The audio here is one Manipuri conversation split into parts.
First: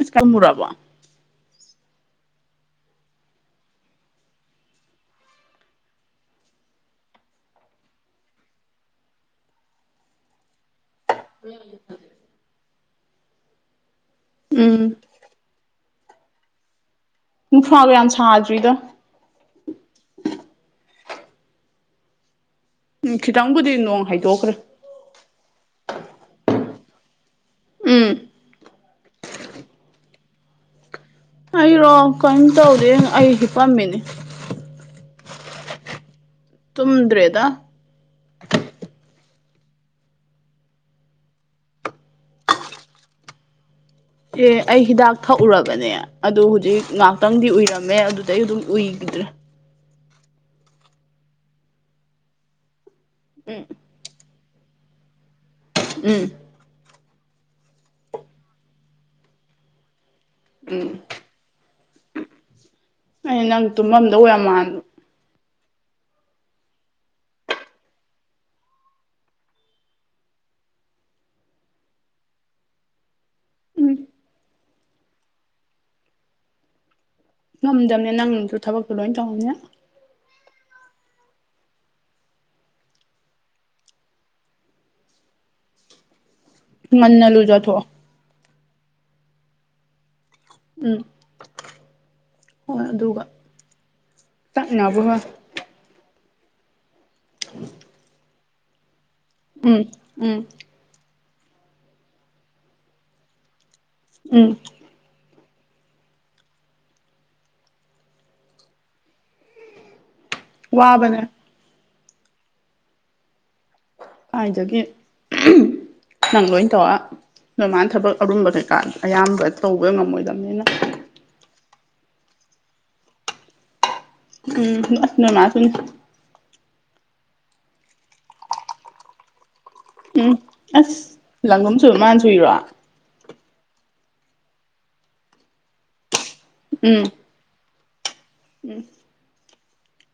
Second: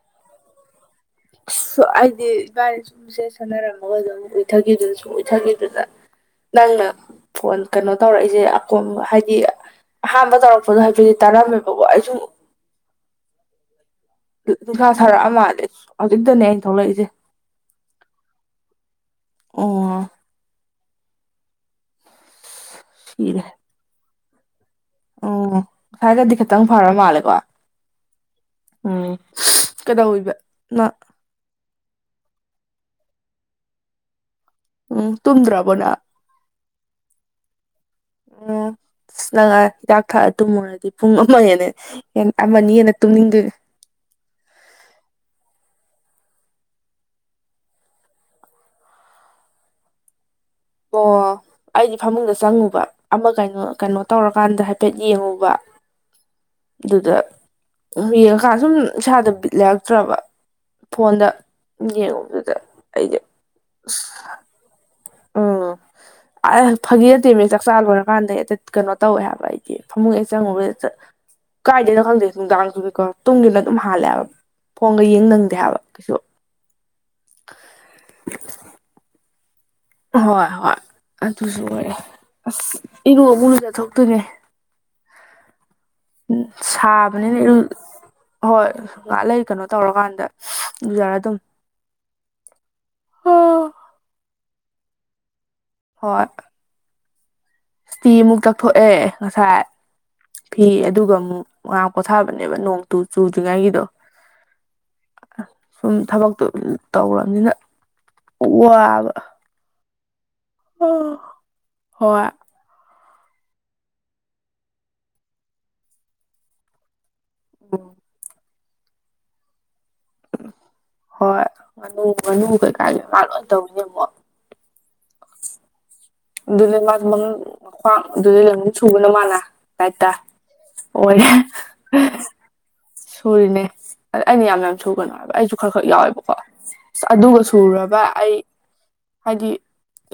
ꯑꯁ ꯀꯜ ꯃꯨꯔꯕꯣ ꯑꯩꯗꯤ ꯒꯥꯔꯤ ꯁꯨꯝ ꯁꯦ ꯁꯥꯟꯅꯔꯝꯃꯒ ꯑꯗꯨꯝ ꯎꯏꯊꯈꯤꯗꯨꯅ ꯁꯨꯡ ꯎꯏꯊꯈꯤꯗꯨꯅ ꯅꯪꯅ ꯐꯣꯟ ꯀꯩꯅꯣ ꯇꯧꯔꯛꯏꯁꯦ ꯍꯥꯏꯗꯤ ꯑꯍꯥꯟꯕ ꯇꯧꯔꯛꯄꯗꯣ ꯍꯥꯏꯕ ꯇꯥꯔꯝꯃꯦꯕ ꯑꯩꯁꯨ ꯎꯝ ꯅꯨꯡꯁꯥ ꯁꯥꯔꯛꯑ ꯃꯥꯂꯦ ꯍꯧꯖꯤꯛꯇꯅꯦ ꯑꯩꯅ ꯊꯣꯛꯂꯛꯏꯁꯦ ꯅꯨꯡꯁꯥꯒ ꯌꯥꯝ ꯁꯥꯗ꯭ꯔꯤꯗ ꯑꯣ ꯎꯝ ꯈꯤꯇꯪꯕꯨꯗꯤ ꯅꯣꯡ ꯍꯥꯏꯗꯣꯛꯈ꯭ꯔꯦ ꯎꯝ ꯉꯁꯥꯏꯒꯗꯤ ꯈꯤꯇꯪ ꯐꯔ ꯃꯥꯜꯂꯦꯀꯣ ꯎꯝ ꯎꯝ ꯀꯩꯗꯧꯋꯤꯕ ꯅꯪ ꯑꯩꯔꯣ ꯀꯩꯝ ꯇꯧꯗꯦ ꯑꯩ ꯍꯤꯟꯄꯝꯃꯤꯅꯤ ꯎꯝ ꯇꯨꯝꯗ꯭ꯔꯕꯣ ꯅꯪ ꯇꯨꯝꯗ꯭꯭ꯔꯦꯗꯥ ꯑꯣ ꯑꯁ ꯅꯪ ꯉꯥꯡ ꯍꯤꯗꯥꯛ ꯊꯛꯑ ꯇꯨꯝꯃꯨꯔꯗꯤ ꯄꯨꯡ ꯑꯃ ꯍꯦꯟꯅ ꯍꯦꯟ ꯑꯃꯅꯤ ꯍꯦꯟꯅ ꯇꯨꯝꯅꯤꯡꯗꯣꯏ ꯑꯦ ꯑꯩ ꯍꯤꯗꯥꯛ ꯊꯛꯎꯔꯕꯅꯦ ꯑꯗꯨ ꯍꯨꯖꯤꯛ ꯉꯥꯛꯇꯪꯗꯤ ꯎꯏꯔꯝꯃꯦ ꯑꯗꯨꯗꯩ ꯑꯗꯨꯝ ꯎꯏꯒꯤꯗ꯭ꯔꯦ ꯑꯣ ꯑꯩꯗꯤ ꯐꯃꯨꯡꯗ ꯆꯪꯉꯨꯕ ꯑꯃ ꯎꯝ ꯀꯩꯅꯣ ꯀꯩꯅꯣ ꯇꯧꯔꯀꯥꯟꯗ ꯍꯥꯏꯐꯦꯠ ꯌꯦꯡꯉꯨꯕ ꯎꯝ ꯑꯗꯨꯗ ꯌꯦꯡꯉꯀꯥꯟ ꯁꯨꯝ ꯏꯁꯥꯗ ꯕꯤꯠ ꯂꯩꯔꯛꯇ꯭ꯔꯕ ꯎꯝ ꯐꯣꯟꯗ ꯌꯦꯡꯉꯨꯕꯗꯨꯗ ꯑꯩꯗꯤ ꯑꯩꯅ ꯅꯪ ꯇꯨꯝꯃꯝꯗꯧ ꯌꯥꯝ ꯃꯥꯟꯕ ꯑꯥꯏ ꯐꯥꯒꯤ ꯅꯠꯇꯦꯃꯤ ꯆꯥꯛꯆꯥ ꯂꯣꯏꯔꯀꯥꯟꯗ ꯍꯦꯛꯇ ꯀꯩꯅꯣ ꯇꯧꯋꯦ ꯍꯥꯏꯕ ꯑꯩꯗꯤ ꯐꯃꯨꯡ ꯍꯦꯛ ꯆꯪꯉꯨꯨꯕꯗ ꯍꯦꯛꯇ ꯀꯥꯏꯗꯩꯅꯣ ꯈꯪꯗꯦ ꯅꯨꯡꯗꯥꯡꯖꯨꯕꯤꯀꯣ ꯇꯨꯡꯒꯤꯕꯅ ꯑꯗꯨꯝ ꯎꯝ ꯍꯥꯜꯂꯦ ꯍꯥꯏꯕ ꯐꯣꯟꯒ ꯌꯦꯡ ꯅꯪꯗꯦ ꯍꯥꯏꯕ ꯀꯩꯁꯨ ꯉꯝꯗꯕꯅꯦ ꯅꯪꯅꯁꯨ ꯊꯕꯛꯇꯣ ꯂꯣꯏ ꯇꯧꯕꯅꯤꯅ ꯑꯍꯣꯏ ꯍꯣꯏ ꯑꯗꯨꯁꯨ ꯑꯣꯏꯔꯦ ꯑꯁ ꯏꯔꯨ ꯑꯃꯨꯛ ꯂꯨꯖꯊꯣꯛꯇꯣꯏꯅꯦ [inaudible] ꯎꯝ ꯉꯟꯅ ꯁꯥꯕꯅꯤꯅ ꯏꯔꯨ ꯂꯨꯖꯊꯣꯛꯑꯣ ꯍꯣꯏ ꯉꯥꯛꯂꯩ ꯀꯩꯅꯣ ꯇꯧꯔꯀꯥꯟꯗ ꯎꯝ ꯑꯗꯨꯖꯥꯔ ꯑꯗꯨꯝ ꯍꯣꯏ ꯑꯗꯨꯒ ꯇꯛꯅꯕ ꯍꯣꯏ ꯍꯣꯏ [inaudible] ꯁ꯭ꯇꯤ ꯑꯃꯨꯛ ꯇꯛꯊꯣꯛꯑꯦ ꯉꯁꯥꯏ ꯎꯝ ꯎꯝ ꯐꯤ ꯑꯗꯨꯒ ꯑꯃꯨꯛ ꯉ꯭ꯋꯥꯛ ꯄꯣꯊꯥꯕꯅꯦꯕ ꯅꯣꯡꯇꯨ ꯆꯨꯗ꯭ꯔꯤꯉꯩꯒꯤꯗꯣ ꯎꯝ ꯁꯨꯝ ꯊꯕꯛꯇꯣ ꯇꯧꯔꯝꯅꯤꯅ ꯋꯥꯕ ꯋꯥꯕꯅꯦ ꯍꯣꯏ ꯀꯥꯏꯗꯒꯤ ꯅꯪ ꯂꯣꯏ ꯇꯧꯔ ꯅꯣꯏ ꯃꯥꯅ ꯊꯕꯛ ꯑꯔꯨꯝꯕ ꯀꯩꯀꯥ ꯑꯌꯥꯝꯕ ꯇꯧꯕꯩ ꯉꯝꯃꯣꯏꯗꯕꯅꯤꯅ ꯍꯣꯏ ꯉꯥꯅꯨ ꯉꯥꯅꯨ ꯀꯩꯀꯥꯒꯤ ꯃꯥ ꯂꯣꯏ ꯇꯧꯔꯤꯅꯦ ꯑꯃꯨꯛ ꯎꯝ ꯅꯣꯏ ꯃꯥꯁꯨꯅꯤ ꯑꯗꯨꯅꯦ ꯃꯥꯖꯨ ꯃꯝ ꯃꯈ꯭ꯋꯥꯡ ꯑꯗꯨꯗꯩ ꯂꯩꯃꯟ ꯁꯨꯕꯅ ꯃꯥꯅ ꯍꯥꯏꯠꯇ ꯎꯝ ꯑꯁ ꯑꯣꯏꯔꯦ ꯂꯪꯒꯝ ꯁꯨꯕ ꯃꯥꯅ ꯁꯨꯏꯔꯣ ꯁꯨꯔꯤꯅꯦ ꯑꯗ ꯑꯩꯅ ꯌꯥꯝ ꯌꯥꯝ ꯁꯨꯒꯅꯨ ꯍꯥꯏꯕ ꯑꯩꯁꯨ ꯈꯔ ꯈꯔꯠ ꯌꯥꯎꯋꯦꯕꯀꯣ ꯎꯝ ꯑꯁ ꯑꯗꯨꯒ ꯇꯨꯔꯕ ꯑꯩ ꯎꯝ ꯍꯥꯏꯗꯤ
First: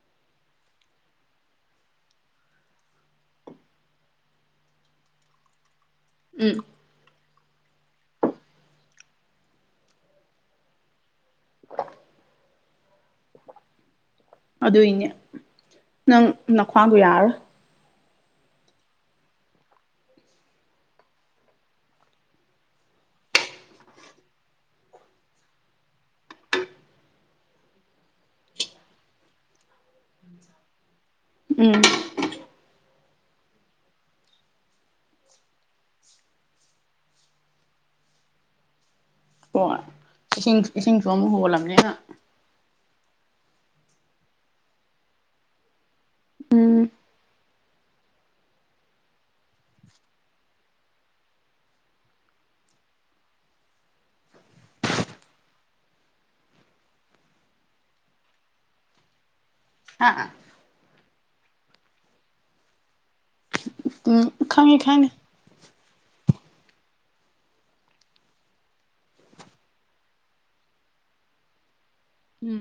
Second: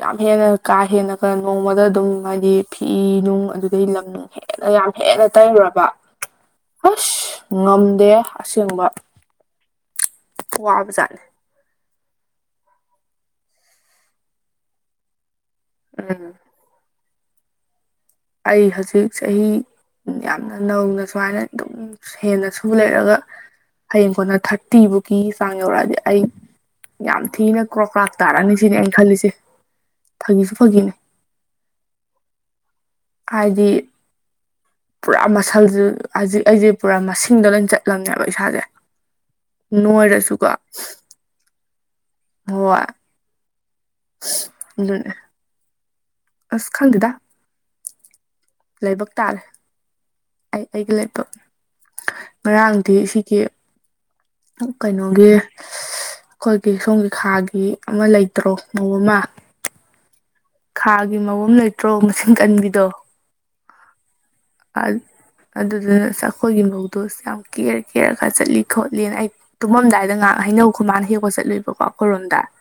ꯌꯥꯝ ꯍꯦꯟꯅ ꯀꯥ ꯍꯦꯟꯅ ꯀ ꯅꯣꯡꯃꯗ ꯑꯗꯨꯝ ꯍꯥꯏꯗꯤ ꯐꯤ ꯅꯨꯡ ꯑꯗꯨꯗꯩ ꯂꯝꯅꯨꯡ ꯍꯦꯟꯅ ꯌꯥꯝ ꯍꯦꯟꯅ ꯇꯩꯔꯨꯔꯕ ꯎꯝ ꯑꯁ ꯉꯝꯗꯦ ꯑꯁꯦꯡꯕ ꯋꯥꯕꯖꯥꯠꯅꯤ ꯑꯗꯨꯏꯅꯦ ꯅꯪ ꯎꯝ ꯅꯈ꯭ꯋꯥꯡꯗꯣ ꯌꯥꯔꯔꯣꯏ ꯑꯩ ꯍꯧꯖꯤꯛ ꯆꯍꯤ ꯌꯥꯝꯅ ꯅꯧꯅ ꯁꯨꯃꯥꯏꯅ ꯑꯗꯨꯝ ꯍꯦꯟꯅ ꯁꯨ ꯂꯩꯔꯒ ꯍꯌꯦꯡ ꯀꯣꯟꯅ ꯊꯥꯔꯇꯤꯕꯨꯛꯀꯤ ꯆꯥꯡ ꯌꯧꯔꯛꯑꯗꯤ ꯑꯩ ꯌꯥꯝ ꯊꯤꯅ ꯀ꯭ꯔꯣ ꯀ꯭ꯔꯥꯛ ꯇꯥꯔꯛꯑꯅꯤ ꯁꯤꯅꯦ ꯑꯩꯅ ꯈꯜꯂꯤꯁꯦ ꯐꯥꯒꯤꯁꯨ ꯐꯥꯒꯤꯅꯦ ꯎꯝ ꯍꯥꯏꯗꯤ ꯄꯨꯔꯥ ꯃꯁꯜꯁꯦ ꯍꯧꯖꯤꯛ ꯑꯩꯁꯦ ꯄꯨꯔꯥ ꯃꯁꯤꯡꯗ ꯂꯣꯏꯅ ꯆꯠꯂꯝꯅꯦꯕ ꯏꯁꯥꯁꯦ ꯅꯣꯏꯔꯁꯨꯀꯣ ꯇꯨꯝꯕ ꯍꯧꯒꯠꯂꯥꯕꯅꯤꯅ ꯍꯣꯏ ꯑꯁ ꯑꯗꯨꯅꯤ ꯑꯁ ꯈꯪꯗꯦꯗ ꯂꯥꯏꯕꯛ ꯇꯥꯔꯦ ꯑꯩ ꯑꯩꯒꯤ ꯂꯦꯕꯇꯣ ꯉꯔꯥꯡꯗꯤ ꯁꯤꯒꯤ ꯀꯩꯅꯣꯒꯤ ꯑꯩꯈꯣꯏꯒꯤ ꯁꯣꯝꯒꯤ ꯈꯥꯒꯤ ꯑꯃ ꯂꯩꯇ꯭ꯔꯣ ꯃꯧ ꯑꯃ ꯍꯥ ꯈꯥꯒꯤ ꯃꯧ ꯑꯃ ꯂꯩꯇ꯭ꯔꯣ ꯃꯆꯤꯟ ꯀꯟꯕꯤꯗꯣ ꯎꯝ ꯈꯪꯉꯦ ꯈꯪꯉꯦ ꯑꯗꯨꯗꯨꯅ ꯑꯁ ꯑꯩꯈꯣꯏꯒꯤ ꯃꯧꯗꯣ ꯌꯥꯝ ꯀꯦꯔ ꯀꯦꯔꯒ ꯆꯠꯂꯤ ꯈꯣꯠꯂꯤꯅ ꯑꯩ ꯇꯨꯝꯃꯝꯗꯥꯏꯗ ꯉꯥꯏꯍꯥꯛ ꯍꯩꯅꯧ ꯈꯨꯃꯥꯅ ꯍꯦꯛꯄ ꯆꯠꯂꯨꯏꯕꯀꯣ ꯑꯩꯈꯣꯏꯔꯣꯝꯗ ꯎꯝ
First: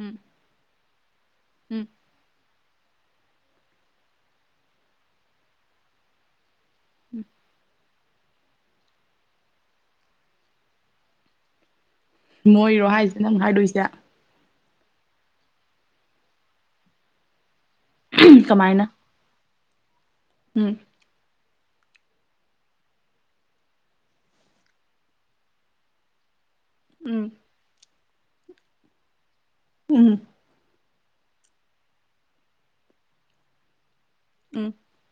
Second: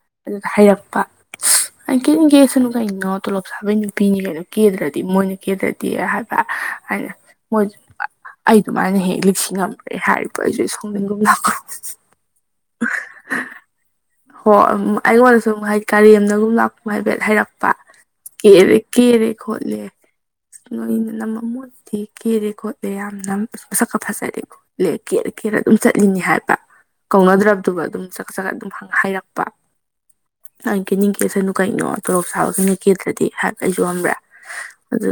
ꯎꯝ ꯑꯗꯨꯗ ꯍꯥꯏꯔꯛꯄ ꯎꯝ ꯀꯦꯅꯤꯡ ꯀꯦꯁꯅꯨ ꯀꯩꯅꯣ ꯇꯣꯂꯣꯞ ꯆꯥꯕꯩ ꯅꯨꯄꯤꯅꯤ ꯀꯩꯅꯣ ꯀꯦꯗ꯭ꯔꯗꯤ ꯃꯣꯏꯅ ꯀꯦꯗ꯭ꯔꯗꯤ ꯍꯥꯏꯕ ꯑꯩꯅ ꯃꯣꯏ ꯑꯩ ꯑꯗꯨꯃꯥꯏꯅ ꯍꯦꯛ ꯂꯤꯛꯁꯤꯉꯝ꯭ꯔꯦ ꯍꯥꯏꯕ ꯑꯩꯁꯨ ꯁꯥꯎꯅꯤꯡꯒꯨꯝ ꯂꯥꯛꯀꯨꯝ ꯃꯣꯏꯔꯣ ꯍꯥꯏꯁꯦ ꯅꯪ ꯍꯥꯏꯗꯣꯏꯁꯦ ꯍꯣ ꯑꯩꯉꯣꯟꯗ ꯁꯨꯝ ꯍꯥꯏꯗꯤ ꯀꯔꯦꯝꯅꯒꯨꯝ ꯂꯥꯛꯄꯒꯨꯝ ꯍꯥꯏꯐꯦꯠ ꯍꯥꯏꯔꯛꯄ ꯀꯦꯔꯦ ꯀꯃꯥꯏꯅ ꯀꯦꯔꯦ ꯈꯣꯠꯂꯦ ꯎꯝ ꯅꯣꯏ ꯅꯃꯧꯗꯤ ꯀꯦꯔꯦ ꯈꯣꯠꯂꯦ ꯌꯥꯝꯅ ꯃꯁꯛꯀ ꯐꯖꯔꯦ ꯈꯣꯠꯂꯦ ꯀꯦꯔ ꯀꯦꯔ ꯑꯗꯨꯝ ꯆꯠꯂꯤꯅꯤ ꯍꯥꯏꯕ ꯎꯝ ꯀꯧꯅꯗ꯭ꯔꯕꯗꯨꯕꯨ ꯑꯗꯨꯝ ꯆꯠ ꯆꯒꯠ ꯑꯗꯨꯝ ꯍꯥꯏꯔꯛꯄ ꯎꯝ ꯑꯩ ꯀꯦꯅꯤꯡ ꯀꯦꯁꯅꯨ ꯀꯩꯅꯣ ꯇꯣꯂꯣꯞ ꯆꯥꯕꯒꯤ ꯀꯦꯗ꯭ꯔꯗꯤ ꯍꯥꯏꯕ ꯑꯩꯁꯨ ꯈꯪꯕ꯭ꯔꯥ ꯎꯝ ꯑꯗꯨ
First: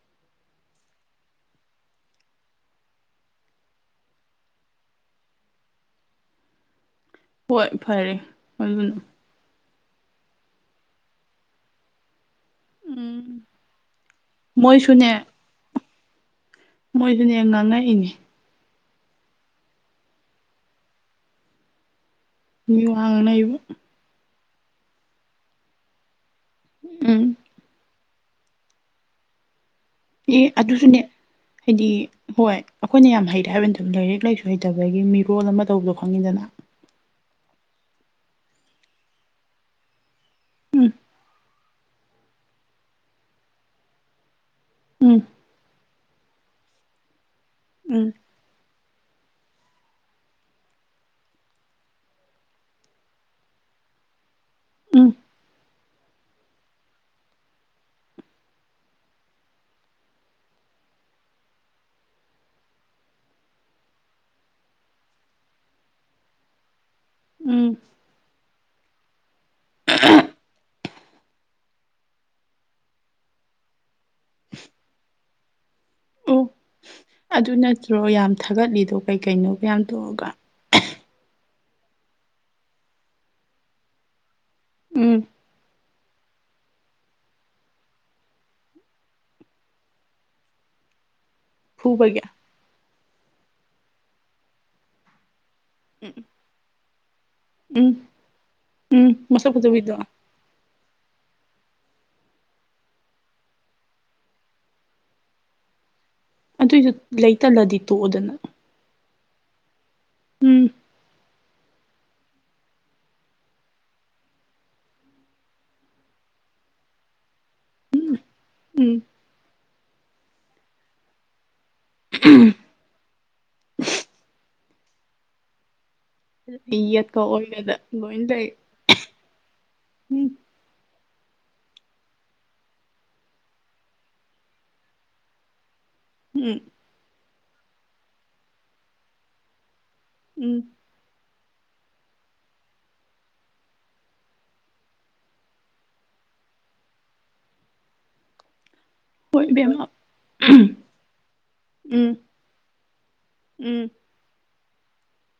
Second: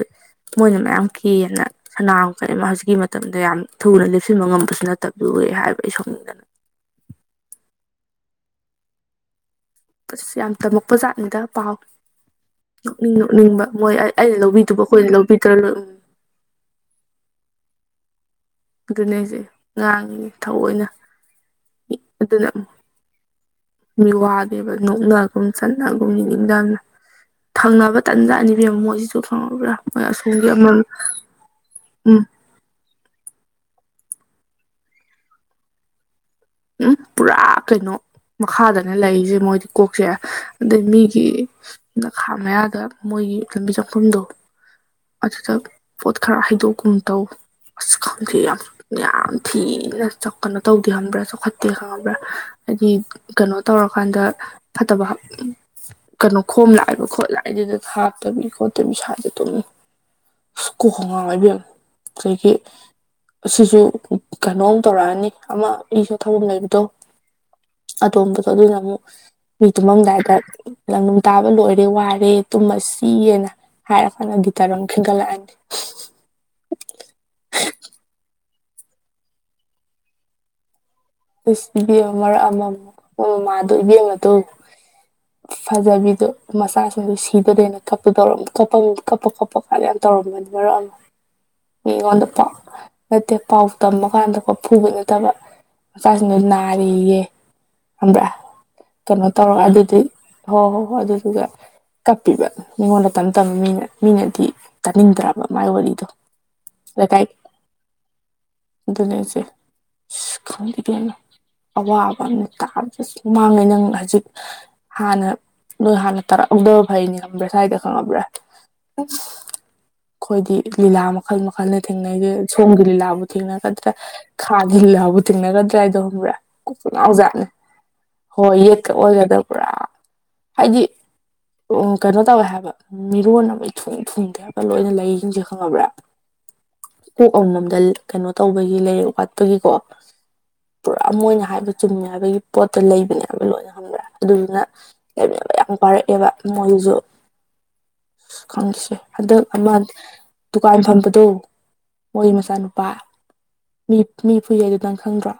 ꯃꯣꯏꯅ ꯃꯌꯥꯝ ꯀꯦꯅ ꯁꯅꯥ ꯀꯩ ꯑꯃ ꯍꯧꯖꯤꯛꯀꯤ ꯃꯇꯝꯗ ꯌꯥꯝ ꯊꯨꯅ ꯂꯦꯞꯁꯤꯟꯕ ꯉꯝꯕꯁꯨ ꯅꯠꯇꯕꯗꯨ ꯍꯥꯏꯕ ꯑꯩ ꯁꯥꯎꯅꯤꯡꯗꯅ ꯍꯣꯏ ꯐꯔꯦ ꯑꯗꯨꯅ ꯑꯁ ꯌꯥꯝ ꯇꯝꯃꯛꯄ ꯖꯥꯠꯅꯤꯗ ꯄꯥꯎ ꯅꯣꯛꯅꯤꯡ ꯎꯝ ꯅꯣꯛꯅꯤꯡꯕ ꯃꯣꯏ ꯑꯩꯅ ꯂꯧꯕꯤꯗꯨꯕ ꯑꯩꯈꯣꯏꯅ ꯂꯧꯕꯗ꯭ꯔ ꯂꯣꯏꯔꯦ ꯃꯣꯏꯗꯨꯅꯦ ꯉꯥꯡꯉꯛꯏꯅꯦ ꯑꯗꯨꯅꯦ ꯍꯥꯏꯁꯦ ꯉꯥꯡꯉꯤ ꯊꯑꯣꯏꯅ ꯃꯤꯋꯥ ꯉꯥꯡꯅꯩꯕ ꯃꯤꯋꯥꯗꯤꯕ ꯅꯣꯛꯅꯒꯨꯝ ꯆꯠꯅꯒꯨꯝ ꯌꯦꯡꯅꯤꯡꯗꯕꯅ ꯎꯝ ꯊꯪꯅꯕ ꯇꯟꯖꯥꯇꯅꯤ ꯏꯕꯦꯝꯃꯥ ꯃꯣꯏꯁꯤꯁꯨ ꯈꯪꯉꯕ꯭ꯔꯥ ꯑꯦ ꯑꯗꯨꯁꯨꯅꯦ ꯍꯥꯏꯗꯤ ꯎꯝ ꯍꯣꯏ ꯑꯩꯈꯣꯏꯅ ꯌꯥꯝ ꯍꯩꯔꯦ ꯍꯥꯏꯕꯩ ꯅꯠꯇꯕ ꯂꯥꯏꯔꯤꯛ ꯂꯥꯏꯁꯨ ꯍꯩꯇꯕꯒꯤ ꯃꯤꯔꯣꯜ ꯑꯃ ꯇꯧꯕꯗꯣ ꯈꯪꯉꯤꯗꯅ ꯎꯝ ꯄꯨꯔꯥ ꯀꯩꯅꯣ ꯃꯈꯥꯗꯅꯦ ꯂꯩꯔꯤꯁꯦ ꯃꯣꯏꯗꯤ ꯀꯣꯛꯁꯦ ꯑꯗꯩ ꯎꯝ ꯃꯤꯒꯤ ꯌꯦꯅꯈꯥ ꯃꯌꯥꯗ ꯃꯣꯏꯒꯤ ꯂꯝꯕꯤ ꯆꯪꯐꯝꯗꯣ ꯎꯝ ꯑꯗꯨꯗ ꯄꯣꯠ ꯈꯔ ꯍꯩꯗꯣꯛꯒꯨꯝ ꯇꯧ ꯑꯁ ꯎꯝ ꯈꯪꯗꯦ ꯌꯥꯝ ꯌꯥꯝ ꯊꯤꯅ ꯀꯩꯅꯣ ꯇꯧꯗꯦ ꯈꯪꯕꯔ꯭ ꯈꯣꯠꯇꯦ ꯈꯪꯉꯕ꯭ꯔꯥ ꯍꯥꯏꯗꯤ ꯀꯩꯅꯣ ꯇꯧꯔꯀꯥꯟꯗ ꯐꯠꯇꯕ ꯎꯝ ꯀꯩꯅꯣ ꯈꯣꯝ ꯂꯥꯛꯏꯕ ꯈꯣꯠꯂꯥꯛꯏꯗꯨꯗ ꯊꯥꯛꯇꯕꯤ ꯈꯣꯠꯇꯕꯤ ꯁ꯭ꯋꯥꯏꯗ ꯑꯗꯨꯝ ꯁꯨꯀꯣꯛ ꯀ ꯉꯥꯎꯏ ꯏꯕꯦꯝꯃ ꯑꯗꯒꯤ ꯁꯤꯁꯨ ꯀꯩꯅꯣꯝ ꯇꯧꯔꯛꯑꯅꯤ ꯑꯃ ꯑꯩꯁꯨ ꯊꯧꯔꯝ ꯂꯩꯕꯗꯣ ꯎꯝ ꯑꯇꯣꯝꯕꯗꯣ ꯑꯗꯨꯅ ꯑꯃꯨꯛ ꯃꯤ ꯇꯨꯝꯃꯝꯗꯥꯏꯗ ꯂꯪꯅꯨꯡ ꯇꯥꯕ ꯂꯣꯏꯔꯦ ꯋꯥꯔꯦ ꯇꯨꯝꯃꯁꯤꯌꯦꯅ ꯍꯥꯏꯔ ꯐꯅ ꯇꯔꯝꯈꯤꯒꯂꯅꯤ ꯑꯣ ꯑꯗꯨ ꯅꯠꯇ꯭ꯔꯣ ꯌꯥꯝ ꯊꯥꯒꯠꯂꯤꯗꯣ ꯀꯩꯀꯩꯅꯣ ꯀꯌꯥꯝ ꯇꯧꯔꯒ ꯑꯁ ꯏꯕꯦꯝ ꯃꯔꯛ ꯑꯃꯃ ꯃꯃꯥꯗꯣ ꯏꯕꯦꯝꯦꯝ ꯑꯗꯣ ꯎꯝ ꯐꯖꯕꯤꯗꯣ ꯃꯆꯥꯁꯤꯡꯗꯨꯣ ꯁꯤꯗꯗꯣꯏꯅ ꯀꯞꯄꯗꯧꯔ ꯀꯞꯄ ꯀꯞꯄ ꯀꯣꯞꯄ ꯑ ꯌꯥꯝ ꯇꯧꯔꯝꯃꯅꯤ ꯃꯔꯛ ꯑꯃ ꯎ [unintelligible] [inaudible] ꯃꯤꯉꯣꯟꯗ ꯄꯥꯎ ꯅꯠꯇꯦ ꯄꯥꯎ ꯇꯃ ꯀꯥꯟꯗꯀꯣ ꯐꯨꯕ ꯅꯠꯇꯕ ꯎꯝ ꯃꯆꯥꯁꯤꯡꯗꯨ ꯅꯥꯔꯤꯌꯦ ꯎꯝ ꯑꯃ꯭ꯔ ꯎꯝ ꯀꯩꯅꯣ ꯃꯁꯛ ꯇꯧꯔ ꯐꯖꯕꯤꯗꯣ ꯑꯗꯨꯗꯤ ꯍꯣꯏ ꯍꯣꯏ ꯍꯣꯏ ꯑꯗꯨꯗꯨꯒ ꯀꯞꯄꯤꯕ ꯃꯤꯉꯣꯟꯗ ꯇꯞ ꯇꯅ ꯃꯤꯅ ꯃꯤꯅꯗꯤ ꯇꯥꯅꯤꯡꯗ꯭ꯔꯕ ꯃꯥꯏ ꯋꯥꯔꯤꯗꯣ ꯑꯗꯨꯏꯁꯨ ꯂꯩꯇꯜꯂꯗꯤ ꯇꯣꯛꯑꯣꯗꯅ ꯑꯗꯨꯅꯁꯦ ꯎꯝ ꯈꯪꯕꯤꯗꯅ ꯑꯋꯥꯕ ꯑꯃꯅ ꯇꯥꯕꯗꯁꯨ ꯃꯥꯡꯉꯦ ꯅꯪ ꯍꯧꯖꯤꯛ ꯍꯥꯟꯅ ꯅꯣꯏ ꯍꯥꯟꯅ ꯇꯥꯔꯛꯍꯧꯗꯕ ꯐꯩꯅꯤ ꯈꯪꯕ꯭ꯔꯥ ꯁ꯭ꯋꯥꯏꯗ ꯈꯪꯉꯕ꯭ꯔꯥ ꯎꯝ ꯑꯩꯈꯣꯏꯗꯤ ꯂꯤꯂꯥ ꯃꯈꯜ ꯃꯈꯜꯅ ꯊꯦꯡꯅꯩꯁꯦ ꯁꯣꯝꯒꯤ ꯂꯤꯂꯥꯕꯨ ꯊꯦꯡꯅꯒꯗ꯭ꯔꯥ ꯈꯥꯗꯤꯜꯂꯥꯕꯨ ꯊꯦꯡꯅꯒꯗ꯭ꯔꯥ ꯍꯥꯏꯗꯣꯕ꯭ꯔꯥ ꯌꯦꯠꯀ ꯅꯥꯎꯖꯥꯠꯅꯦ ꯑꯣꯏꯒꯗ ꯂꯣꯏ ꯂꯩ ꯍꯣꯏ ꯌꯦꯠꯀ ꯑꯣꯏꯒꯗꯕ ꯄꯨꯔꯥ ꯎꯝ ꯍꯥꯏꯗꯤ ꯎꯝ ꯀꯩꯅꯣ ꯇꯧꯋꯦ ꯍꯥꯏꯕ ꯃꯤꯔꯣꯟ ꯑꯃ ꯏ ꯊꯨꯡ ꯊꯨꯡꯗꯦ ꯍꯥꯏꯕ ꯂꯣꯏꯅ ꯂꯩꯁꯤꯡꯁꯦ ꯈꯪꯉꯕ꯭ꯔꯥ ꯎꯝ ꯀꯣꯛ ꯑꯃꯃꯝꯗ ꯀꯩꯅꯣ ꯇꯧꯕꯒꯤ ꯂꯩꯔꯛ ꯋꯥꯠꯄꯒꯤꯀꯣ ꯎꯝ ꯄꯨꯔꯥ ꯃ ꯑꯣꯏꯅ ꯍꯥꯏꯕ ꯆꯨꯝꯃꯤ ꯍꯥꯏꯕꯒꯤ ꯄꯣꯠꯇꯣ ꯂꯩꯕꯅꯦꯕ ꯂꯣꯏꯅ ꯈꯪꯕ꯭ꯔꯦ ꯑꯗꯨꯗꯨꯅ ꯂꯩꯃꯤꯟꯅꯕ ꯌꯥꯝ ꯋꯥꯔꯛꯑꯦꯕ ꯃꯣꯏꯁꯨ ꯈꯪꯁꯦ ꯍꯟꯗꯛ ꯍꯣꯏ ꯑꯃ ꯏꯕꯦꯝꯃ ꯗꯨꯀꯥꯟ ꯐꯝꯕꯗꯣ ꯎꯝ ꯃꯣꯏꯒꯤ ꯃꯆꯥꯅꯨꯄꯥ ꯎꯝ ꯃꯤ ꯃꯤ ꯐꯨꯏꯌꯦ ꯑꯗꯨ ꯅꯪ ꯈꯪꯗ꯭ꯔꯣ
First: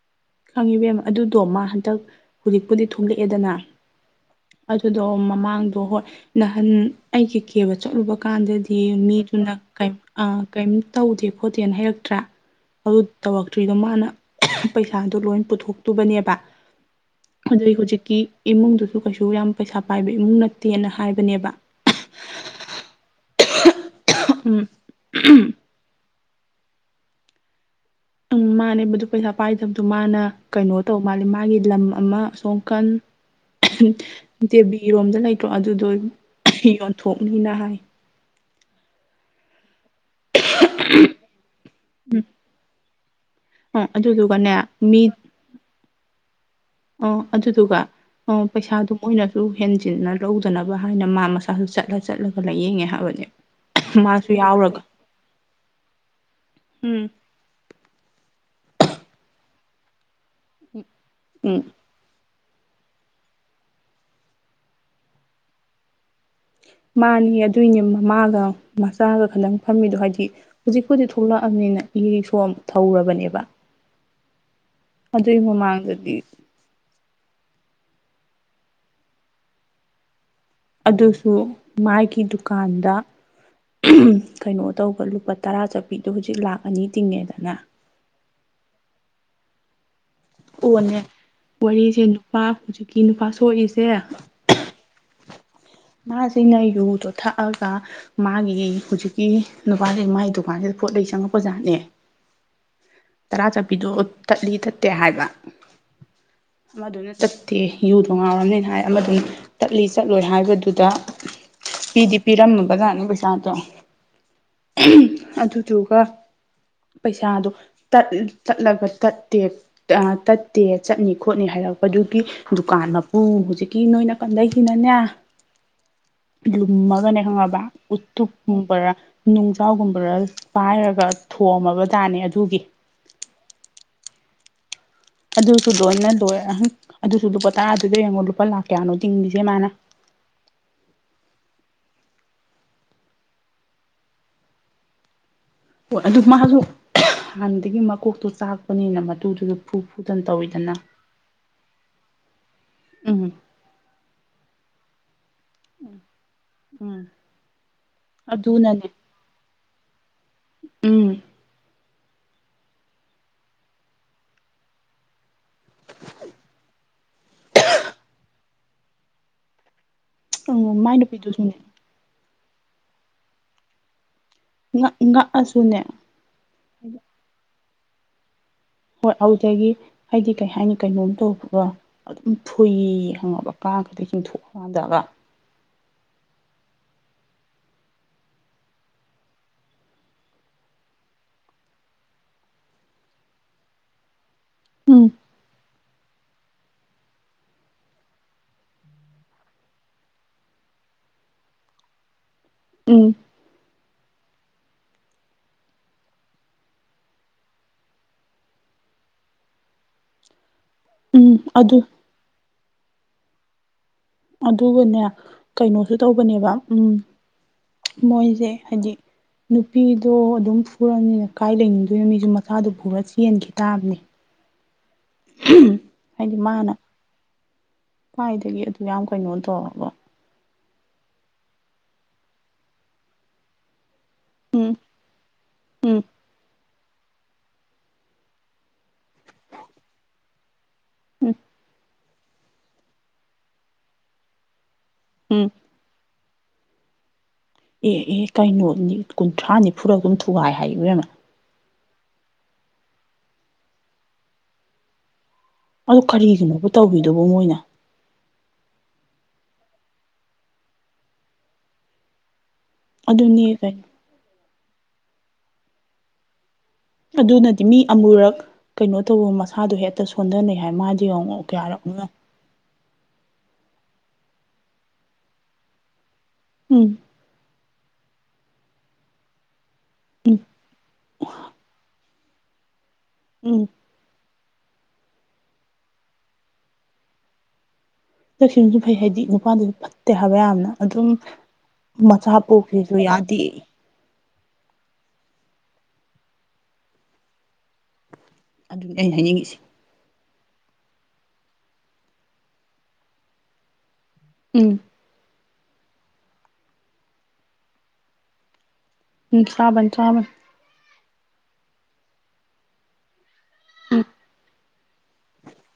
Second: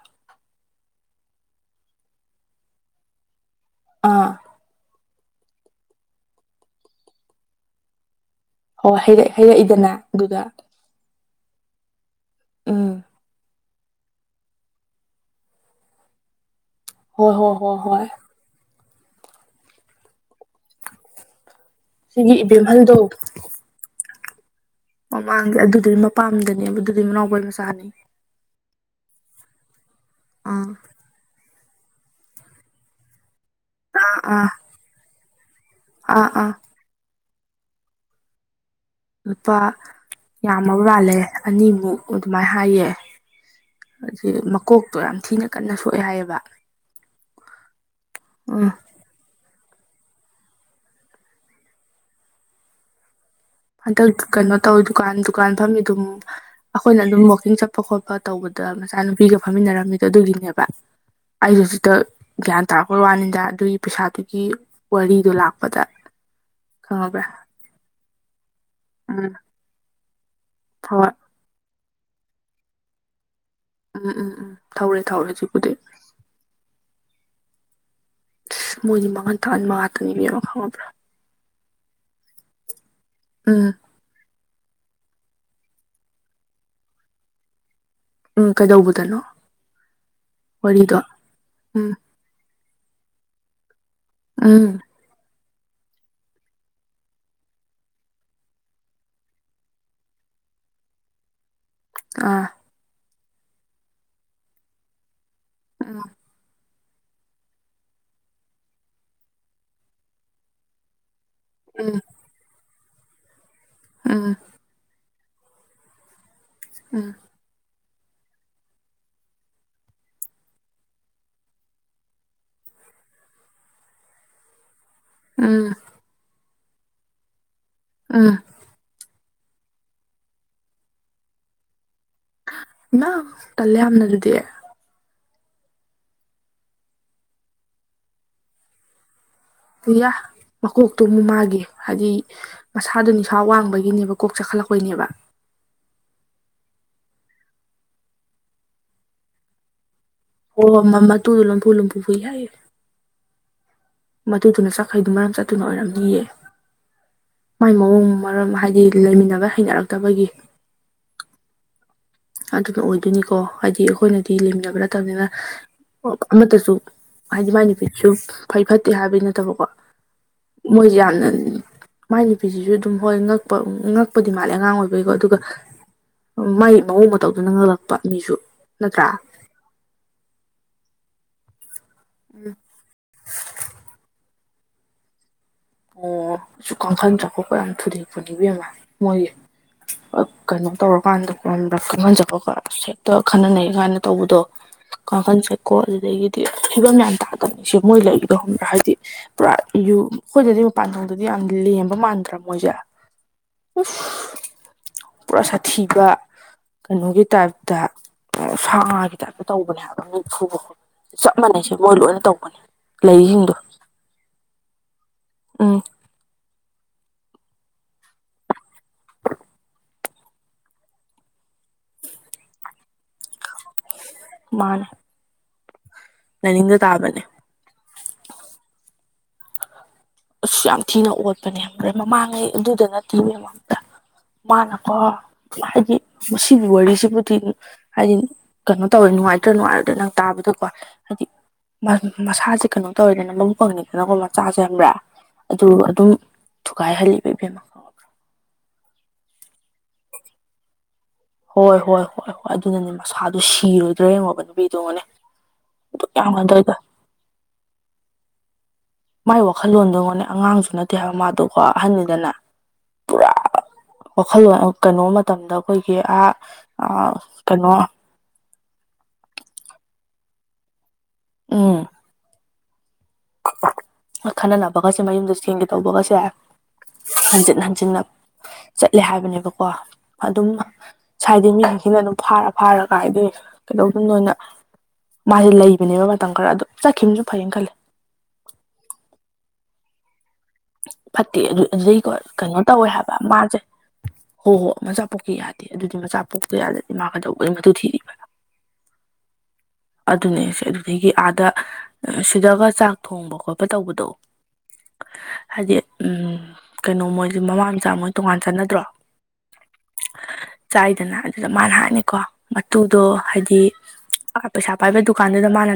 ꯈꯪꯉꯤꯕꯦꯝ ꯑꯗꯨꯗꯣ ꯃꯥ ꯍꯟꯇꯛ ꯍꯧꯖꯤꯛꯄꯨꯗꯤ ꯊꯣꯛꯂꯛꯑꯦꯗꯅ ꯑꯥ ꯑꯗꯨꯗꯣ ꯃꯃꯥꯡꯗꯣ ꯍꯣꯏ ꯅꯍꯥꯟ ꯑꯩꯒꯤ ꯀꯦꯕ ꯆꯠꯂꯨꯕ ꯀꯥꯟꯗ ꯍꯣꯏ ꯌꯦꯡ ꯍꯩꯔꯛ ꯃꯤꯗꯨꯅ ꯍꯩꯔꯛꯏꯗꯅ ꯀꯩꯝ ꯑꯗꯨꯗ ꯑꯩ ꯀꯩꯝ ꯇꯧꯗꯦ ꯈꯣꯠꯇꯦꯅ ꯍꯥꯏꯩꯔꯛꯇ꯭ꯔꯥ ꯑꯗꯨ ꯎꯝ ꯇꯧꯔꯛꯇ꯭ꯔꯤꯗꯣ ꯃꯥꯅ ꯄꯩ ꯊꯥꯗꯣ ꯂꯣꯏ ꯄꯨꯊꯣꯛꯇꯨꯕꯅꯦꯕ ꯍꯣꯏ ꯍꯣꯏ ꯑꯗꯨꯏ ꯍꯣꯏ ꯍꯣꯏ ꯍꯧꯖꯤꯛꯀꯤ ꯏꯃꯨꯡꯗꯨꯁꯨ ꯀꯩꯁꯨ ꯌꯥꯝ ꯄꯩꯁꯥ ꯄꯥꯏꯕ ꯏꯃꯨꯡ ꯅꯠꯇꯦꯅ ꯍꯥꯏꯕꯅꯦꯕ ꯁꯤꯒꯤ ꯏꯕꯦꯝꯍꯜꯗꯣ ꯎꯝ [unintelligible] [inaudible] ꯃꯃꯥꯡꯒꯤ ꯑꯗꯨꯗꯨꯗꯤ ꯃꯄꯥꯝꯗꯅꯦ ꯑꯗꯨꯗꯨꯗꯤ ꯃꯅꯥꯎꯕꯏ ꯃꯆꯥꯅꯤ ꯎꯝ ꯃꯥꯅꯦꯕꯗꯨ ꯄꯩꯁꯥ ꯄꯥꯏꯗꯕꯗꯨꯣ ꯃꯥꯅ ꯑꯥ ꯀꯩꯅꯣ ꯇꯧ ꯃꯥꯜꯂꯤ ꯃꯥꯒꯤ ꯂꯝ ꯑꯃ ꯑꯁꯣꯝ ꯀꯟ ꯑꯥ ꯑꯥ ꯇꯦꯕꯤꯔꯣꯝꯗ ꯂꯩꯇ꯭ꯔꯣ ꯑꯗꯨꯗꯣ ꯑꯥ ꯑꯥ ꯌꯣꯟꯊꯣꯛꯅꯤꯅ ꯍꯥꯏ ꯂꯨꯄꯥ ꯌꯥꯝꯃꯕ ꯃꯥꯥꯜꯂꯦ ꯑꯅꯤꯃꯨꯛ ꯑꯗꯨꯃꯥꯏꯅ ꯍꯥꯏꯌꯦ ꯑ ꯑꯗꯨ ꯑꯗꯨꯗꯨꯒꯅꯦ ꯃꯀꯣꯛꯇꯣ ꯌꯥꯝ ꯊꯤꯅ ꯀꯟꯅ ꯁꯣꯛꯑꯦ ꯍꯥꯏꯌꯦꯕ ꯑꯣ ꯑꯗꯨꯗꯨꯒ ꯑ ꯎꯝ ꯄꯩꯁꯥꯗꯨ ꯑꯣꯏꯅꯁꯨ ꯍꯦꯟꯖꯤꯟꯅ ꯂꯧꯗꯅꯕ ꯍꯥꯏꯅ ꯃꯥ ꯃꯁꯥꯁꯨ ꯆꯠꯂ ꯆꯠꯂꯒ ꯂꯥꯏꯌꯦꯡꯉꯦ ꯍꯥꯏꯕꯅꯦ ꯍꯟꯗꯛ ꯃꯥꯁꯨ ꯀꯩꯅꯣ ꯇꯧꯋ ꯌꯥꯎꯔꯒ ꯗꯨꯀꯥꯟ ꯗꯨꯀꯥꯟ ꯐꯝꯃꯤ ꯑꯗꯨꯝ ꯑꯩꯈꯣꯏꯅ ꯎꯝ ꯑꯗꯨꯝ ꯋꯀꯤꯡ ꯆꯠ ꯆꯠꯄ ꯈꯣꯠꯄ ꯇꯧꯕꯗ ꯃꯆꯥꯅꯨꯄꯤꯒ ꯐꯝꯃꯤꯟꯅꯔꯝꯃꯤꯗꯣ ꯑꯗꯨꯒꯤꯅꯦꯕ ꯑꯩꯁꯨ ꯎꯝ ꯍꯧꯖꯤꯛꯇ ꯒ꯭ꯌꯥꯟ ꯇꯥꯔꯛꯄ ꯋꯥꯅꯤꯗ ꯑꯗꯨꯒꯤ ꯄꯩꯁꯥꯗꯨꯒꯤ ꯋꯥꯔꯤꯗꯣ ꯂꯥꯛꯄꯗ ꯈꯪꯉꯕ꯭ꯔꯥ ꯃꯥꯅꯤ ꯑꯗꯨꯏꯅꯦ ꯃꯃꯥꯒ ꯃꯆꯥꯒ ꯎꯝ ꯈꯟꯇꯪ ꯐꯝꯃꯤꯗꯣ ꯍꯥꯏꯗꯤ ꯍꯧꯖꯤꯛꯄꯨꯗꯤ ꯍꯣꯏ ꯊꯣꯛꯂꯛꯑꯕꯅꯤꯅ ꯏꯔꯤ ꯁꯣ ꯊꯧꯔꯕꯅꯦꯕ ꯎꯝ ꯎꯝ ꯎꯝ ꯊꯧꯔꯦ ꯊꯧꯔꯦ ꯑꯗꯨꯒꯤ ꯍꯧꯖꯤꯛꯕꯨꯗꯤꯛ ꯃꯃꯥꯡꯗꯗꯤ ꯃꯣꯏꯗꯤ ꯃꯉꯥꯟ ꯇꯥꯟꯕ ꯉꯥꯛꯇꯅꯤ ꯃꯤ ꯑꯃ ꯈꯪꯉꯕ꯭ꯔ ꯑꯗꯨꯁꯨ ꯃꯥꯒꯤ ꯗꯨꯀꯥꯟꯗ ꯎꯝ [unintelligible] [inaudible] ꯀꯩꯅꯣ ꯇꯧꯕ ꯂꯨꯄꯥ ꯇꯔꯥ ꯆꯠꯄꯤꯗꯣ ꯍꯧꯖꯤꯛ ꯂꯥꯛ ꯑꯅꯤ ꯇꯤꯡꯉꯦꯗꯅ ꯎꯝ ꯀꯩꯗꯧꯕꯗꯅꯣ ꯑꯣꯅꯦ ꯋꯥꯔꯤꯗꯣ ꯎꯝ ꯋꯥꯔꯤꯁꯦ ꯅꯨꯄꯥ ꯍꯧꯖꯤꯛꯀꯤ ꯅꯨꯄꯥ ꯁꯣꯛꯏꯁꯦ ꯑ [unintelligible] [inaudible] ꯃꯥꯁꯤꯅ ꯌꯨꯗꯣ ꯊꯛꯑꯒ ꯃꯥꯒꯤ ꯍꯧꯖꯤꯛꯀꯤ ꯅꯨꯄꯥꯁꯤ ꯃꯥꯒꯤ ꯗꯨꯀꯥꯟꯁꯤꯗ ꯄꯣꯠꯂꯩ ꯆꯪꯉꯛꯄ ꯖꯥꯠꯅꯦ ꯑꯥ ꯇꯔꯥ ꯆꯠꯄꯤꯗꯣ ꯊꯠꯂꯤ ꯇꯠꯇꯦ ꯍꯥꯏꯕ ꯎꯝ [unintelligible] [inaudible] ꯑꯃꯗꯨꯅ ꯆꯠꯇꯦ ꯌꯨꯗꯣ ꯉꯥꯎꯔꯕꯝꯅꯤꯅ ꯍꯥꯏ ꯑꯃꯗꯨꯅ ꯆꯠꯂꯤ ꯆꯠꯂꯣꯏ ꯍꯥꯏꯕꯗꯨ ꯑꯗ ꯎꯝ ꯄꯤꯗꯤ ꯄꯤꯔꯝꯃꯕꯖꯥꯠꯅꯦ ꯄꯩꯁꯥꯗꯣ ꯎꯝ ꯑꯗꯨꯗꯨꯒ ꯎꯝ ꯄꯩꯁꯥꯗꯣ ꯇꯠꯂꯒ ꯇꯠꯇꯦ ꯇꯠꯇꯦ ꯆꯠꯅꯤ ꯈꯣꯠꯅꯤ ꯍꯥꯏꯔꯛꯄꯗꯨꯒꯤ ꯗꯨꯀꯥꯟ ꯃꯄꯨ ꯍꯧꯖꯤꯛꯀꯤ ꯅꯣꯏꯅ ꯀꯟꯗꯩꯁꯤꯅꯅꯦ ꯎꯝ ꯂꯨꯝꯃꯒꯅꯦ ꯈꯪꯉꯕ ꯎꯠꯇꯨꯞ ꯎꯝ ꯕꯔ ꯅꯨꯡꯖꯥꯎꯒꯨꯝꯕꯔ ꯄꯥꯏꯔꯒ ꯊꯣꯝꯃꯕ ꯖꯥꯠꯅꯦ ꯑꯗꯨꯒꯤ ꯏꯃꯥ ꯇꯜꯂꯦ ꯌꯥꯝꯅ ꯑꯗꯨꯗꯤ ꯑꯗꯨꯁꯨ ꯂꯣꯏꯅ ꯂꯣꯏꯔꯦꯍꯪ ꯑꯗꯨꯁꯨ ꯂꯨꯄꯥ ꯇꯔꯥꯗꯨꯗ ꯌꯦꯡꯉꯣ ꯂꯨꯄꯥ ꯂꯥꯛ ꯀꯌꯥꯅꯣ ꯇꯤꯡꯂꯤꯁꯦ ꯃꯥꯅ ꯄꯨꯌꯥ ꯃꯀꯣꯛꯇꯣ ꯃꯨꯃꯥꯒꯤ ꯍꯥꯏꯗꯤ ꯃꯁꯥꯗꯣ ꯅꯤꯁꯥ ꯋꯥꯡꯕꯒꯤꯅꯦꯕ ꯀꯣꯛ ꯆꯥꯈꯠꯂꯛꯄꯩꯅꯦꯕ ꯍꯣꯏ ꯑꯗꯨ ꯃꯥꯁꯨ ꯍꯥꯟꯅꯗꯒꯤ ꯃꯀꯣꯛꯇꯣ ꯆꯥꯛꯄꯅꯤꯅ ꯃꯇꯨꯗꯨꯁꯨ ꯐꯨ ꯐꯨꯗꯅ ꯇꯧꯏ ꯑꯣ ꯃꯃ ꯇꯨꯗꯣ ꯂꯨꯝꯕꯐꯨ ꯂꯨꯝꯐꯨ ꯐꯨꯏ ꯍꯥꯏꯌꯦ ꯎꯝ ꯃꯗꯨꯅ ꯆꯈꯩꯗꯨ ꯃꯔꯝ ꯆꯠ ꯑꯗꯨꯨꯅ ꯑꯣꯏꯔꯝꯅꯤꯌꯦ ꯎꯝ ꯃꯥꯏ ꯃꯑꯣꯡ ꯃꯔꯝ ꯍꯥꯏꯗꯤ ꯑꯗꯨꯅꯅꯦ ꯂꯩꯃꯤꯟꯅꯕ ꯍꯩꯅꯔꯛꯇꯕꯒꯤ ꯎꯝ ꯑꯗꯨꯅ ꯑꯣꯏꯗꯣꯏꯅꯤꯀꯣ ꯍꯥꯏꯗꯤ ꯑꯩꯈꯣꯏꯅꯗꯤ ꯂꯦꯝꯅꯕ ꯅꯠꯇꯕꯅꯤꯅ ꯑꯣ ꯑꯃꯠꯇꯁꯨ ꯍꯥꯏꯗꯤ ꯃꯥꯏ ꯅꯨ ꯐꯤꯠꯁꯨ ꯐꯩ ꯐꯠꯇꯦ ꯍꯥꯏꯕꯩ ꯅꯠꯇꯕꯀꯣ ꯎꯝ ꯃꯣꯏꯁꯦ ꯃꯥꯏ ꯌꯥꯝꯅ ꯅꯨꯄꯤꯗꯨꯁꯨꯅꯦ ꯃꯥꯏ ꯅꯨꯄꯤꯁꯤꯁꯨ ꯑꯗꯨꯝ ꯍꯣꯏ ꯉꯛꯄ ꯀꯛꯄꯗꯤ ꯃꯥꯜꯂꯦ ꯑꯉꯥꯡ ꯉꯛ ꯑꯣꯏꯕꯩꯀꯣ ꯑꯗꯨꯒ ꯉꯛꯑꯁꯨꯅꯦ ꯃꯥꯏ ꯃꯑꯣꯡ ꯃꯇꯧꯗꯨꯅ ꯉꯜꯂꯛꯄ ꯃꯤꯁꯨ ꯅꯠꯇ꯭ꯔꯥ ꯍꯣꯏ ꯑꯗꯨꯗꯒꯤ ꯍꯥꯏꯗꯤ ꯀꯩ ꯍꯥꯏꯅꯤ ꯀꯩꯅꯣꯝ ꯇꯧꯕ꯭ꯔꯣ ꯑꯗꯨꯝ ꯐꯨꯏ ꯍꯪꯉꯕ ꯀꯥ ꯈꯛꯇ ꯆꯤꯡꯊꯣꯛꯑꯀꯥꯟꯗꯒ ꯑꯣ ꯁꯨꯛ ꯈꯪ ꯈꯪꯗ꯭ꯔꯒꯨꯝꯕ꯭ꯔ ꯊꯨꯗꯦꯛꯄꯅꯤ‌ ꯏꯕꯦꯝꯃ ꯃꯣꯏꯒꯤ ꯀꯩꯅꯣ ꯇꯧꯔꯀꯥꯟꯗ ꯀ ꯈꯪꯍꯟꯖꯕꯒ ꯍꯦꯛꯇ ꯈꯟꯅ ꯅꯩꯅꯩ ꯀꯥꯏꯅ ꯇꯧꯕꯗꯣ ꯎꯝ ꯋꯥꯈꯟꯁꯦꯀꯣ ꯑꯗꯨꯗꯒꯤꯗꯤ ꯐꯤꯕꯝ ꯌꯥꯝ ꯇꯥꯗꯕꯅꯤꯁꯦ ꯃꯣꯏ ꯂꯩꯕꯗꯧ ꯈꯕ꯭ꯔꯥ ꯍꯥꯏꯗꯤ ꯄꯨꯔꯥ ꯌ ꯑꯩꯈꯣꯏꯗꯗꯤ ꯃꯄꯥꯟꯗꯣꯡꯗꯗꯤ ꯌꯥꯝ ꯂꯦꯝꯕ ꯃꯥꯟꯗ꯭ꯔꯥ ꯃꯣꯏꯁꯦ ꯎꯝ ꯎ ꯄꯨꯔꯥ ꯁꯥꯊꯤꯕ ꯀꯩꯅꯣꯒꯤ ꯇꯥꯏꯞꯇ ꯁꯥ ꯉꯥꯒꯤ ꯇꯥꯏꯞꯇ ꯇꯧꯕꯅꯦ ꯍꯥꯏꯕ ꯃꯤ ꯈꯨꯨꯕ ꯈꯣꯠꯄ ꯆꯞ ꯎꯝ ꯃꯥꯟꯅꯩꯁꯦ ꯑꯗꯨ ꯃꯣꯏ ꯂꯣꯏꯅ ꯇꯧꯕꯅꯦ ꯂꯩꯔꯤꯁꯤꯡꯗꯣ ꯑꯗꯨꯕꯨꯅꯦ ꯎꯝ ꯀꯩꯅꯣꯁꯨ ꯇꯧꯕꯅꯦꯕ ꯎꯝ ꯃꯣꯏꯁꯦ ꯍꯥꯏꯗꯤ ꯅꯨꯄꯤꯗꯣ ꯑꯗꯨꯝ ꯄꯨꯔꯑꯅꯤꯅ ꯀꯥꯏ ꯂꯩꯅꯤꯡꯗꯣꯏꯅꯣ ꯃꯤꯁꯨ ꯃꯆꯥꯗꯨꯣ ꯄꯨꯔ ꯆꯦꯟꯈꯤ ꯇꯥꯕꯅꯤ ꯃꯥꯅꯦ ꯎꯝ ꯂꯥꯏꯅꯤꯡꯗꯣ ꯇꯥꯕꯅꯦ ꯈ꯭ꯋꯥꯏꯗꯒꯤ ꯑꯗꯨ ꯌꯥꯝ ꯀꯩꯅꯣ ꯇꯧꯔꯕ ꯑ ꯌꯥꯝ ꯊꯤꯅ ꯑꯣꯠꯄꯅꯦ꯭ꯔꯦ ꯃꯃꯥꯡꯉꯩ ꯑꯗꯨꯗ ꯅꯠꯇꯦ ꯃ ꯃ ꯎꯝ ꯃꯥꯅꯀꯣ ꯍꯥꯏꯗꯤ ꯎꯝ ꯃꯁꯤꯒꯤ ꯋꯥꯔꯤꯁꯤꯕꯨꯗꯤ ꯍꯥꯏꯗꯤ ꯀꯩꯅꯣ ꯇꯧꯋꯦ ꯅꯨꯡꯉꯥꯏꯇ꯭ꯔ ꯅꯨꯡꯉꯥꯏꯔꯗ꯭ꯔ ꯅꯪ ꯇꯥꯕꯗꯀꯣ ꯍꯥꯏꯗꯤ ꯎꯝ ꯃꯁꯥꯁꯦ ꯀꯩꯅꯣ ꯇꯧꯋꯦꯗꯅ ꯃꯕꯨ ꯐꯪꯉꯤꯗꯅꯀꯣ ꯃꯆꯥꯁꯦ ꯍꯕ꯭ꯔꯥ ꯎꯝ ꯑꯗꯨ ꯑꯗꯨꯝ ꯊꯨꯒꯥꯏꯍꯜꯂꯤꯕꯕꯅꯣ ꯑꯦ ꯑꯦ ꯀꯩꯅꯣ ꯀꯨꯟꯊ꯭ꯔꯥ ꯅꯤꯐꯨꯔ ꯑꯗꯨꯝ ꯊꯨꯒꯥꯏ ꯍꯥꯏꯦꯝꯃ ꯍꯣꯏ ꯍꯣꯏ ꯍꯣꯏ ꯍꯣꯏ ꯑꯗꯨꯅꯅꯦ ꯃꯁꯥꯗꯨ ꯁꯤꯔꯨꯗ꯭ꯔꯥ ꯌꯦꯡꯉꯣꯕ ꯅꯨꯄꯤꯗꯨꯣꯉꯅꯦ ꯑꯗꯨ ꯀꯔꯤꯒꯤꯅꯣꯕꯨ ꯇꯧꯕꯤꯗꯨꯕ ꯃꯣꯏꯅ ꯃꯥꯥꯏ ꯋꯥꯈꯜꯂꯣꯟꯗ ꯉꯣꯟꯅꯦ ꯑꯉꯥꯡꯁꯨ ꯅꯠꯇꯦ ꯍꯥꯏꯕ ꯃꯥꯗꯣꯀꯣ ꯑꯍꯟꯅꯤꯗꯅ ꯄꯨꯔꯥ ꯑꯗꯨꯅꯦ ꯀꯩꯅꯣ ꯋꯥꯈꯜꯂꯣꯟ ꯀꯩꯅꯣ ꯃꯇꯝꯗ ꯑꯩꯈꯣꯏꯒꯤ ꯑ ꯑꯗꯨꯅꯗꯤ ꯃꯤ ꯑꯃꯨꯔꯛ ꯀꯩꯅꯣ ꯇꯧꯕ ꯃꯁꯥꯗꯣ ꯍꯦꯛꯇ ꯁꯣꯟꯊꯅꯩ ꯍꯥꯏ ꯃꯥ ꯇ ꯌꯦꯡꯉꯛ ꯎꯝ ꯀꯌꯥꯔꯛꯅꯣ [inaudible] ꯈꯟꯅꯅꯕꯒꯁꯦ ꯃꯌꯨꯝꯗ ꯆꯦꯡꯒꯦ ꯇꯧꯕꯒꯁꯦ ꯎꯝ ꯍꯟꯖꯤꯟ ꯍꯟꯖꯤꯟꯅ ꯆꯠꯂꯦ ꯍꯥꯏꯕꯅꯦꯕꯀꯣ ꯎꯝ ꯑꯗꯨꯝ ꯁꯥꯏꯗꯤ ꯃꯤꯁꯤꯅ ꯑꯗꯨꯝ ꯐꯥꯔ ꯐꯥꯔ ꯀꯥꯏꯗꯣꯏ ꯎꯝ ꯀꯩꯗꯧꯗ ꯅꯅ ꯃꯥꯁꯦ ꯂꯩꯕꯅꯦꯕ ꯃꯇꯝ ꯈꯔ ꯑꯗꯨ ꯆꯠꯈꯤꯕꯁꯨ ꯐꯩꯅ ꯈꯜꯂꯦ ꯆꯛꯁꯤꯡꯕꯁꯨ ꯐꯩ ꯍꯥꯏꯗꯤ ꯅꯨꯄꯥꯗꯨꯁꯨ ꯐꯠꯇꯦ ꯍꯥꯏꯕ ꯌꯥꯝꯅ ꯑꯗꯨꯝ ꯐꯠꯇꯦ ꯑꯗꯨ ꯑꯗꯨꯩꯀꯣ ꯃꯆꯥ ꯀꯩꯅꯣ ꯇꯧꯋꯦ ꯄꯣꯛꯈꯤꯁꯨ ꯍꯥꯏꯕ ꯌꯥꯗꯦ ꯃꯥꯁꯦ ꯍꯣ ꯍꯣ ꯃꯆꯥ ꯄꯣꯛꯀꯤ ꯌꯥꯗꯦ ꯑꯗꯨꯗꯤ ꯃꯆꯥ ꯄꯣꯛꯇ ꯌꯥꯗꯗꯤ ꯃꯥꯒꯗꯧꯕꯒꯤ ꯃꯇꯨ ꯊꯤꯔꯤ ꯑꯗꯨꯅꯤ ꯑꯩꯅ ꯍꯥꯏꯅꯤꯡꯉꯁꯤ ꯑꯗꯨꯅꯦ ꯁꯤꯦ ꯑꯗꯨꯗꯒꯤ ꯑꯥꯗ ꯁꯤꯗꯒ ꯆꯥꯛ ꯊꯣꯡꯕ ꯈꯣꯠꯄ ꯇꯧꯕꯗꯣ ꯎꯝ [unintelligible] [inaudible] ꯍꯥꯏꯗꯤ ꯎꯝ ꯀꯩꯅꯣ ꯃꯣꯏꯁꯦ ꯃꯃꯥ ꯃꯆꯥ ꯃꯣꯏ ꯇꯣꯉꯥꯟ ꯆꯠꯅꯗ꯭ꯔꯣ ꯎꯝ ꯆꯥꯕꯟ ꯆꯥꯕꯟ ꯆꯥꯏꯗꯅ ꯑꯗꯨꯗ ꯃꯥꯅ ꯍꯥꯏꯅꯤꯀꯣ ꯃꯇꯨꯗꯣ ꯍꯥꯏꯗꯤ ꯎꯝ ꯄꯩꯁꯥ ꯄꯥꯏꯕ ꯗꯨꯀꯥꯟꯗꯨꯗ ꯃꯥꯅ